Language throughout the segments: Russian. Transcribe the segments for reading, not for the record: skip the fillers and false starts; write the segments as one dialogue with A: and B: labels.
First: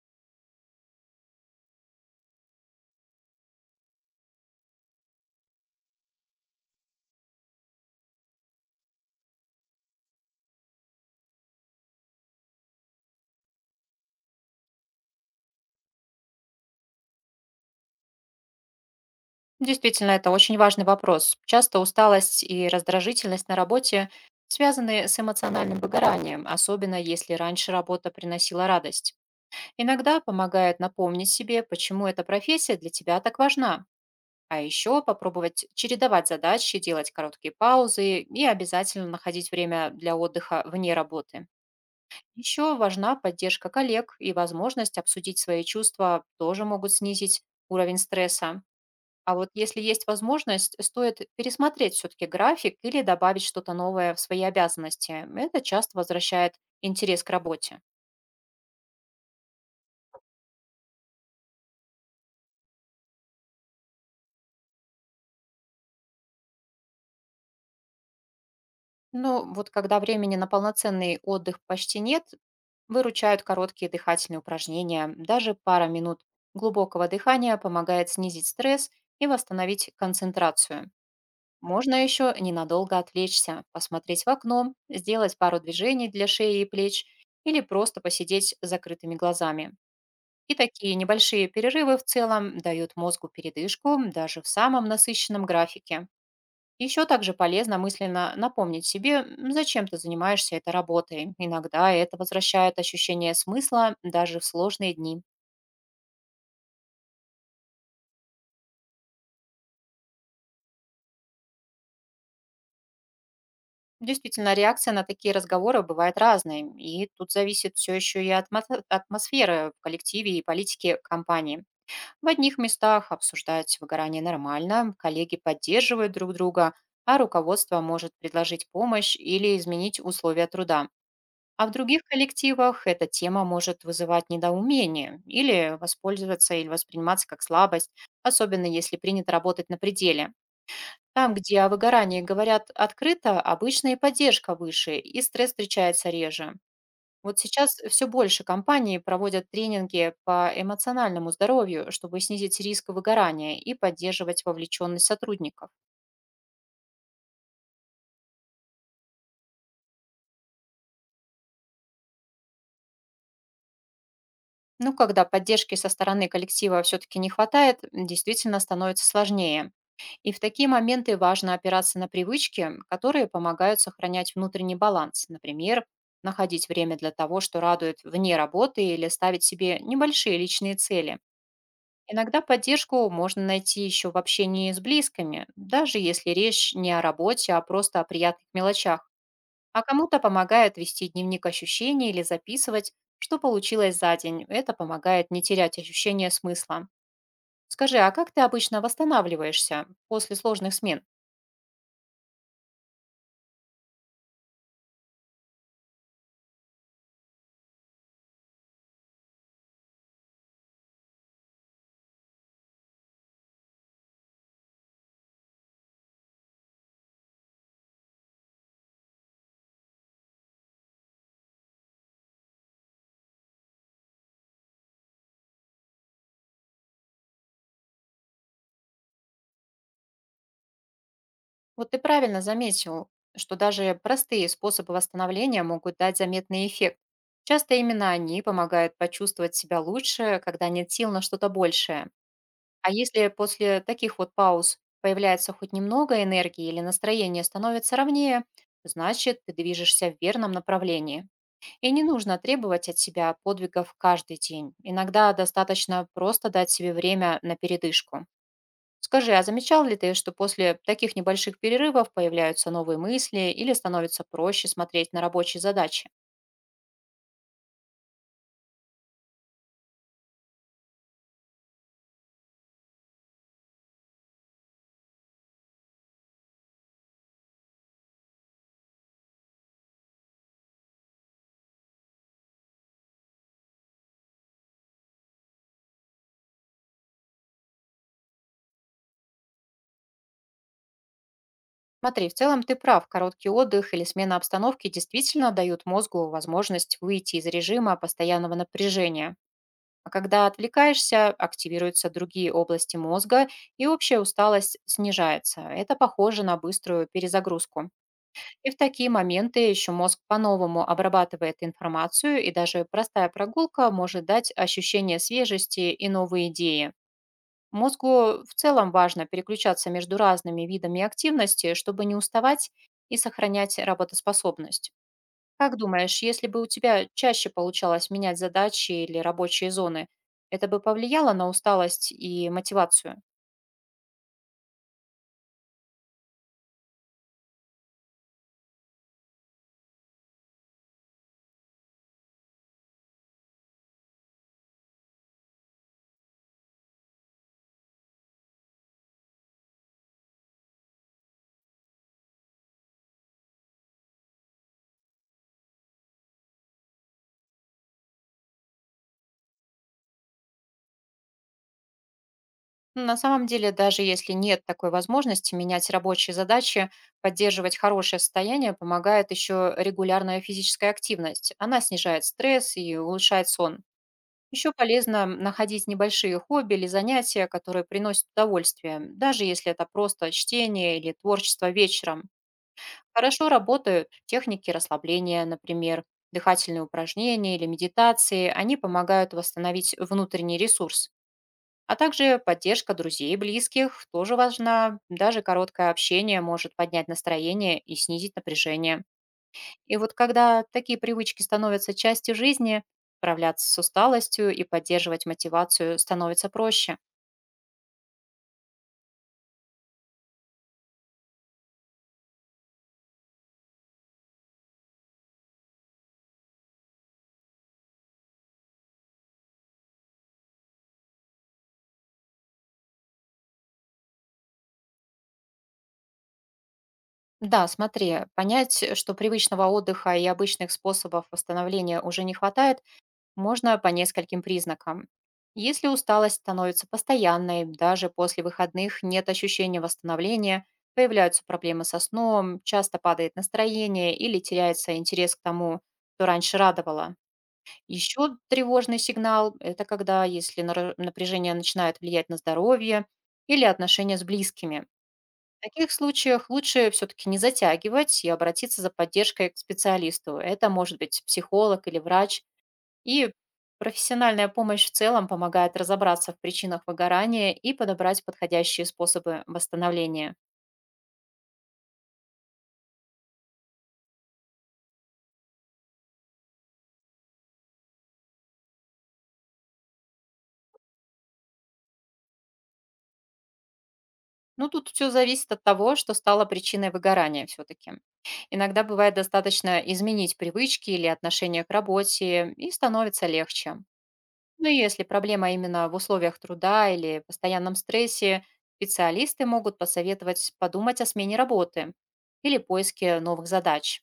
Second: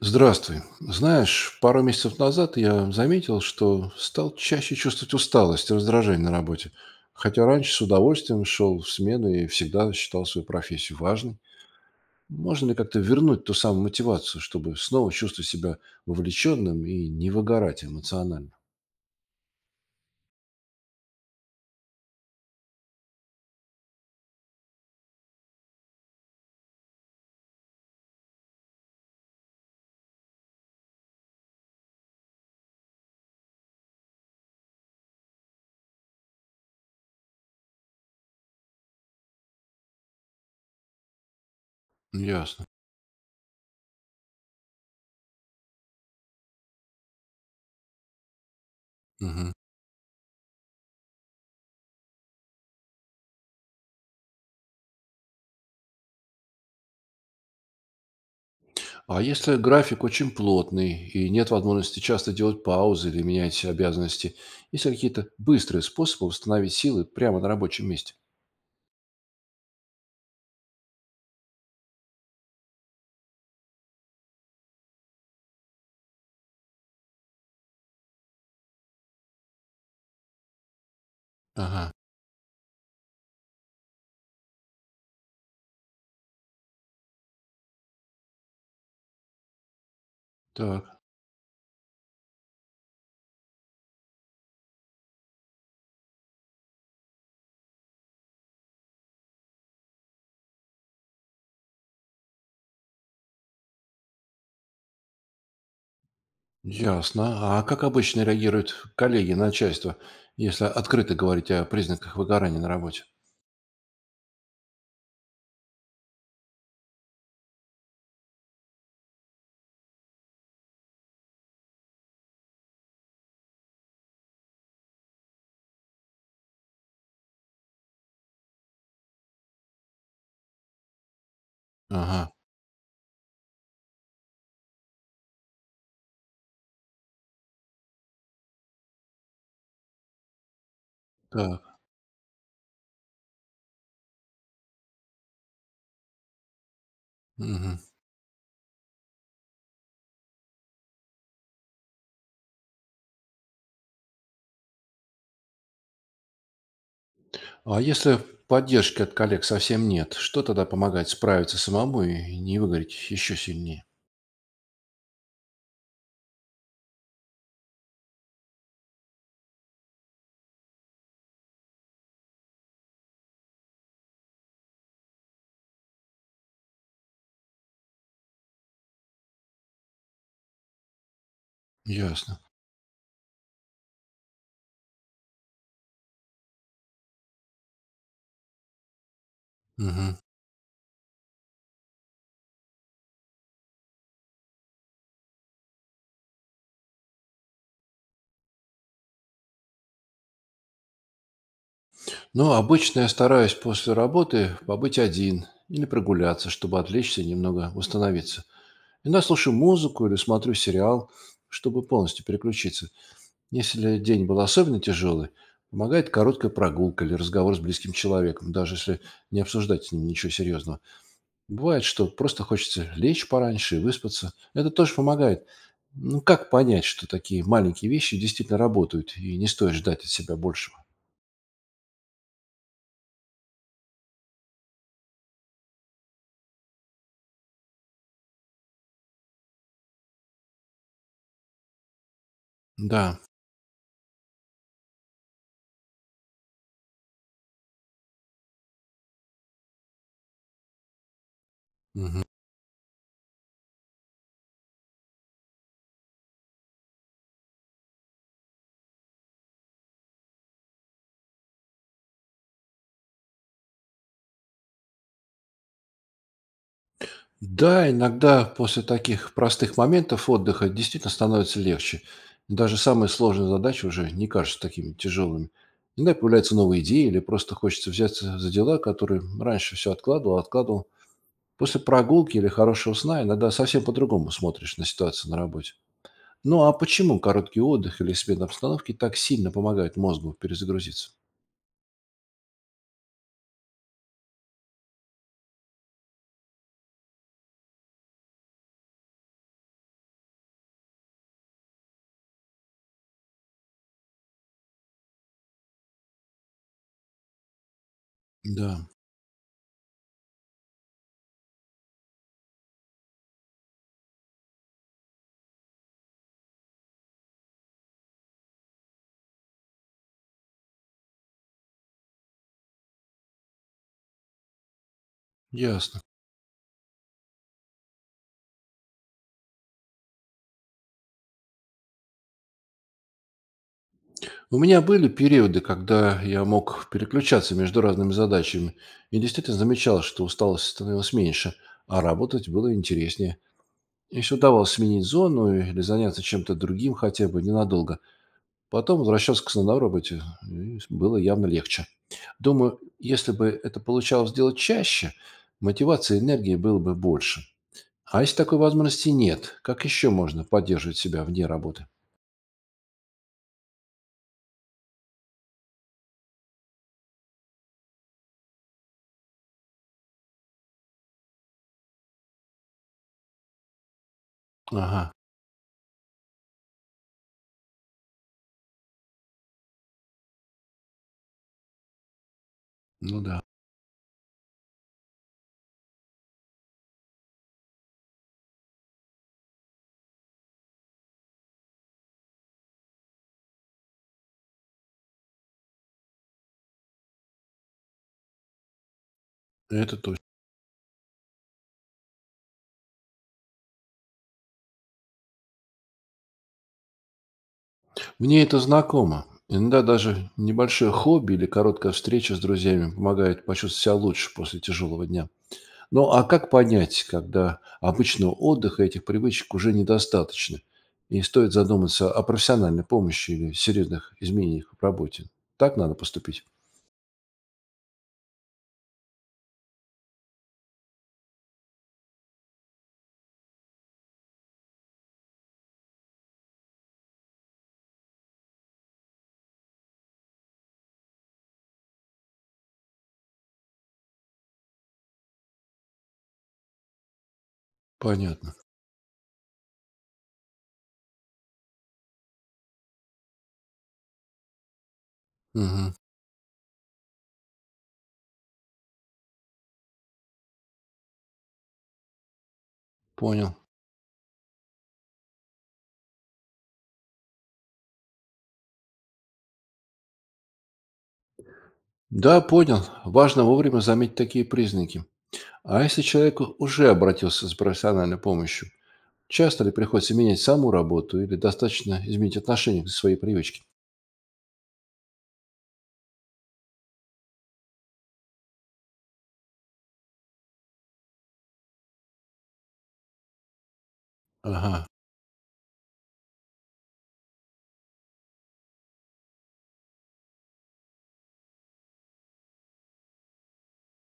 A: Здравствуй. Знаешь, пару месяцев назад я заметил, что стал чаще чувствовать усталость и раздражение на работе, хотя раньше с удовольствием шел в смену и всегда считал свою профессию важной. Можно ли как-то вернуть ту самую мотивацию, чтобы снова чувствовать себя вовлеченным и не выгорать эмоционально?
B: Действительно, это очень важный вопрос. Часто усталость и раздражительность на работе связаны с эмоциональным выгоранием, особенно если раньше работа приносила радость. Иногда помогает напомнить себе, почему эта профессия для тебя так важна. А еще попробовать чередовать задачи, делать короткие паузы и обязательно находить время для отдыха вне работы.
A: Ясно.
B: Еще важна поддержка коллег и возможность обсудить свои чувства тоже могут снизить уровень стресса. А вот
A: Мгм.
B: если есть возможность, стоит пересмотреть все-таки график или добавить что-то новое в свои обязанности. Это часто возвращает интерес к работе.
A: А если график очень плотный и нет возможности часто делать паузы или менять обязанности, есть ли какие-то быстрые способы восстановить силы прямо на рабочем месте?
B: Но вот когда времени на полноценный отдых почти нет, выручают короткие дыхательные упражнения. Даже пара минут глубокого дыхания помогает снизить стресс и восстановить концентрацию.
A: Ага,
B: Можно еще ненадолго отвлечься, посмотреть в окно, сделать пару движений для шеи и плеч или просто посидеть с закрытыми глазами. И такие
A: так.
B: небольшие перерывы в целом дают мозгу передышку даже в самом насыщенном графике. Еще также полезно мысленно напомнить себе, зачем ты занимаешься этой работой. Иногда это возвращает ощущение смысла даже в сложные дни.
A: Ясно. А как обычно реагируют коллеги, начальство, если открыто говорить о признаках выгорания на работе?
B: Действительно, реакция на такие разговоры бывает разной, и тут зависит все еще и от атмосферы в коллективе и политике компании. В одних местах обсуждать выгорание нормально, коллеги поддерживают друг друга, а руководство может предложить помощь или изменить условия труда. А в других
A: Ага,
B: коллективах эта тема может вызывать недоумение или воспользоваться или восприниматься как слабость, особенно если принято работать на пределе. Там, где о
A: так.
B: выгорании говорят открыто, обычно и поддержка выше, и стресс встречается реже. Вот сейчас
A: Мгм.
B: все больше компаний проводят тренинги по эмоциональному здоровью, чтобы снизить риск выгорания и поддерживать вовлеченность сотрудников.
A: А если поддержки от коллег совсем нет, что тогда помогает справиться самому и не выгореть еще сильнее?
B: Но когда поддержки со стороны коллектива все-таки не хватает, действительно становится сложнее. И в такие моменты важно опираться на привычки, которые помогают сохранять внутренний баланс. Например, находить время для того, что радует вне работы или ставить себе небольшие личные цели. Иногда
A: Ясно.
B: поддержку можно найти еще в общении с близкими, даже если речь не о работе, а просто о приятных мелочах. А
A: Мгм.
B: кому-то помогает вести дневник ощущений или записывать, что получилось за день. Это помогает не терять ощущение смысла. Скажи, а как ты обычно восстанавливаешься после сложных смен?
A: Ну, обычно я стараюсь после работы побыть один или прогуляться, чтобы отвлечься и немного восстановиться. Иногда слушаю музыку или смотрю сериал, чтобы полностью переключиться. Если день был особенно тяжелый, помогает короткая прогулка или разговор с близким человеком, даже если не обсуждать с ним ничего серьезного. Бывает, что просто хочется лечь пораньше и выспаться. Это тоже помогает. Ну, как понять, что такие маленькие вещи действительно работают и не стоит ждать от себя большего?
B: Вот ты правильно заметил, что даже простые способы восстановления могут дать заметный эффект. Часто именно они помогают почувствовать себя лучше, когда нет сил на что-то большее. А
A: Да.
B: если после таких вот пауз появляется хоть немного энергии или настроение становится ровнее, значит, ты движешься в верном направлении. И не
A: Мгм.
B: нужно требовать от себя подвигов каждый день. Иногда достаточно просто дать себе время на передышку. Скажи, а замечал ли ты, что после таких небольших перерывов появляются новые мысли или становится проще смотреть на рабочие задачи?
A: Да, иногда после таких простых моментов отдыха действительно становится легче. Даже самые сложные задачи уже не кажутся такими тяжелыми. Иногда появляются новые идеи или просто хочется взяться за дела, которые раньше все откладывал, откладывал. После прогулки или хорошего сна иногда совсем по-другому смотришь на ситуацию на работе. Ну а почему короткий отдых или смена обстановки так сильно помогает мозгу перезагрузиться?
B: Смотри, в целом ты прав. Короткий отдых или смена обстановки действительно дают мозгу возможность выйти из режима постоянного напряжения. А когда отвлекаешься, активируются другие области мозга, и общая усталость снижается. Это похоже на быструю перезагрузку. И в
A: Да,
B: такие моменты еще мозг по-новому обрабатывает информацию, и даже простая прогулка может дать ощущение свежести и новые идеи. Мозгу в целом важно переключаться между разными видами активности, чтобы не уставать и сохранять работоспособность. Как
A: ясно.
B: думаешь, если бы у тебя чаще получалось менять задачи или рабочие зоны, это бы повлияло на усталость и мотивацию?
A: У меня были периоды, когда я мог переключаться между разными задачами и действительно замечал, что усталость становилась меньше, а работать было интереснее. Если удавалось сменить зону или заняться чем-то другим хотя бы ненадолго, потом возвращался к основной работе, и было явно легче. Думаю, если бы это получалось делать чаще, мотивации и энергии было бы больше. А если такой возможности нет, как еще можно поддерживать себя вне работы?
B: Ну, на самом деле, даже если нет такой возможности менять рабочие задачи, поддерживать хорошее состояние помогает еще регулярная физическая активность. Она снижает стресс и улучшает сон. Еще
A: Ага,
B: полезно находить небольшие хобби или занятия, которые приносят удовольствие, даже если это просто чтение или творчество вечером.
A: ну
B: Хорошо работают техники расслабления, например, дыхательные упражнения или медитации. Они помогают восстановить внутренний ресурс. А также поддержка друзей и близких тоже важна. Даже короткое общение может поднять настроение и снизить напряжение.
A: это
B: И вот
A: точно.
B: когда такие привычки становятся частью жизни, справляться с усталостью и поддерживать мотивацию становится проще.
A: Мне это знакомо. Иногда даже небольшое хобби или короткая встреча с друзьями помогает почувствовать себя лучше после тяжелого дня. Ну а как понять, когда обычного отдыха этих привычек уже недостаточно, и стоит задуматься о профессиональной помощи или серьезных изменениях в работе? Так надо поступить?
B: Да, смотри, понять, что привычного отдыха и обычных способов восстановления уже не хватает, можно по нескольким признакам. Если усталость становится постоянной, даже после выходных нет ощущения восстановления, появляются проблемы со сном, часто падает настроение или теряется интерес к тому, что раньше радовало. Еще
A: Понятно.
B: тревожный сигнал– это когда, если напряжение начинает влиять на здоровье или отношения с близкими. В таких
A: Мгм.
B: случаях лучше все-таки не затягивать и обратиться за поддержкой к специалисту. Это может быть психолог или врач. И
A: Понял.
B: профессиональная помощь в целом помогает разобраться в причинах выгорания и подобрать подходящие способы восстановления.
A: Да, понял. Важно вовремя заметить такие признаки. А если человек уже обратился за профессиональной помощью, часто ли приходится менять саму работу или достаточно изменить отношение к своей привычке?
B: Ну, тут все зависит от того, что стало причиной выгорания все таки. Иногда бывает достаточно изменить привычки или отношение к работе, и становится легче. Но
A: Ага,
B: если проблема именно в условиях труда или постоянном стрессе, специалисты могут посоветовать подумать о смене работы или поиске новых задач.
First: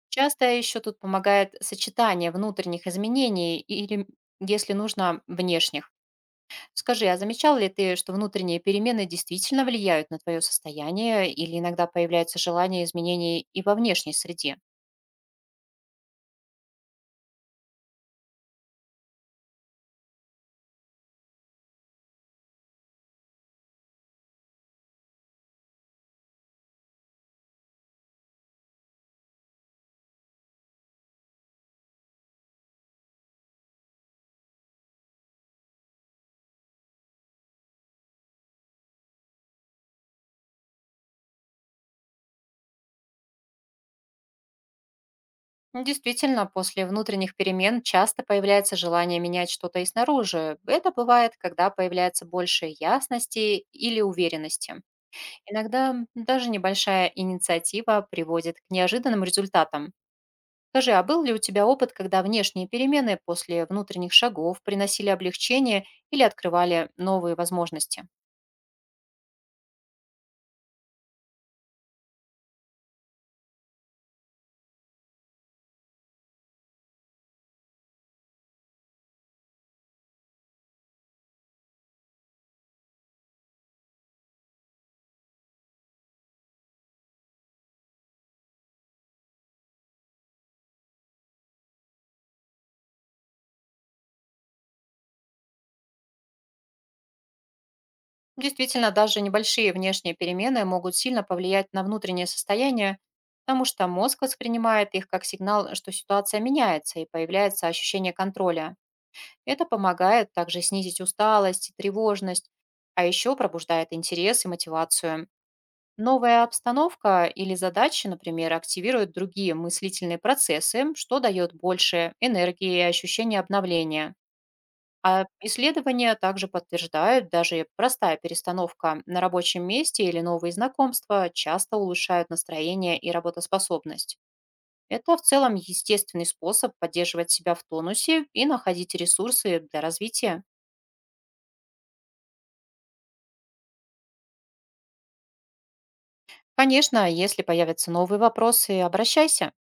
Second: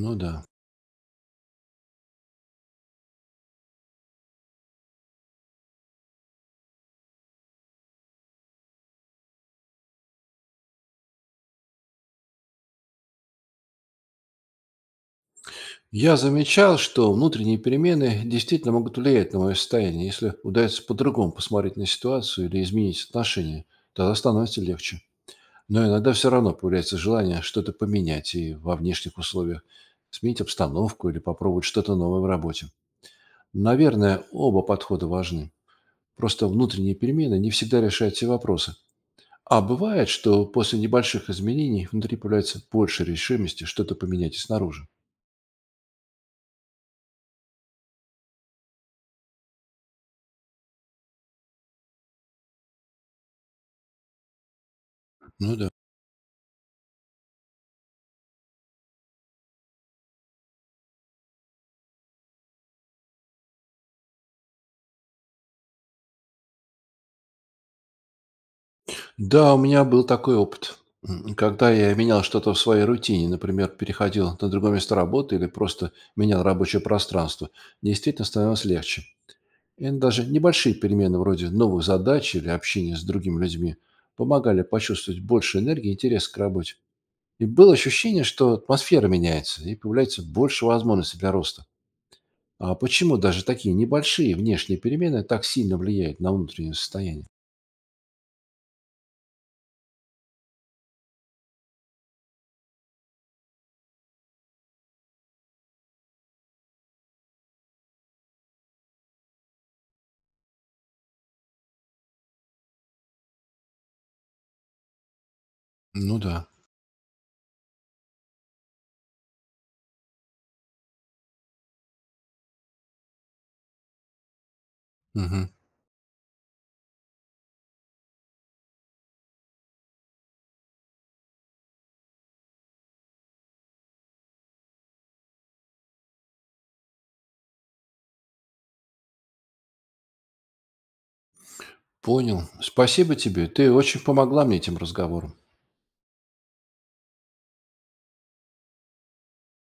A: ну да.
B: Часто еще тут помогает сочетание внутренних изменений или, если нужно, внешних. Скажи, а замечал ли ты, что внутренние перемены действительно влияют на твое состояние или иногда появляется желание изменений и во внешней среде?
A: Я замечал, что внутренние перемены действительно могут влиять на мое состояние. Если удается по-другому посмотреть на ситуацию или изменить отношения, тогда становится легче. Но иногда все равно появляется желание что-то поменять и во внешних условиях, сменить обстановку или попробовать что-то новое в работе. Наверное, оба подхода важны. Просто внутренние перемены не всегда решают все вопросы, а бывает, что после небольших изменений внутри появляется больше решимости что-то поменять и снаружи.
B: Ну, действительно, после внутренних перемен часто появляется желание менять что-то и снаружи. Это бывает, когда появляется больше ясности или уверенности.
A: Ну да.
B: Иногда даже небольшая инициатива приводит к неожиданным результатам. Скажи, а был ли у тебя опыт, когда внешние перемены после внутренних шагов приносили облегчение или открывали новые возможности?
A: Да, у меня был такой опыт. Когда я менял что-то в своей рутине, например, переходил на другое место работы или просто менял рабочее пространство, действительно становилось легче. И даже небольшие перемены вроде новых задач или общения с другими людьми помогали почувствовать больше энергии и интерес к работе. И было ощущение, что атмосфера меняется и появляется больше возможностей для роста. А почему даже такие небольшие внешние перемены так сильно влияют на внутреннее состояние?
B: Действительно, даже небольшие внешние перемены могут сильно повлиять на внутреннее состояние, потому что мозг воспринимает их как сигнал, что ситуация меняется и появляется ощущение контроля. Это помогает также снизить усталость и тревожность, а еще пробуждает интерес и мотивацию.
A: Ну
B: Новая
A: да.
B: обстановка или задачи, например, активируют другие мыслительные процессы, что дает больше энергии и ощущение обновления. А
A: Мгм.
B: исследования также подтверждают, даже простая перестановка на рабочем месте или новые знакомства часто улучшают настроение и работоспособность. Это в целом естественный способ поддерживать себя в тонусе и находить ресурсы для развития.
A: Понял. Спасибо тебе. Ты очень помогла мне этим разговором.
B: Конечно, если появятся новые вопросы, обращайся.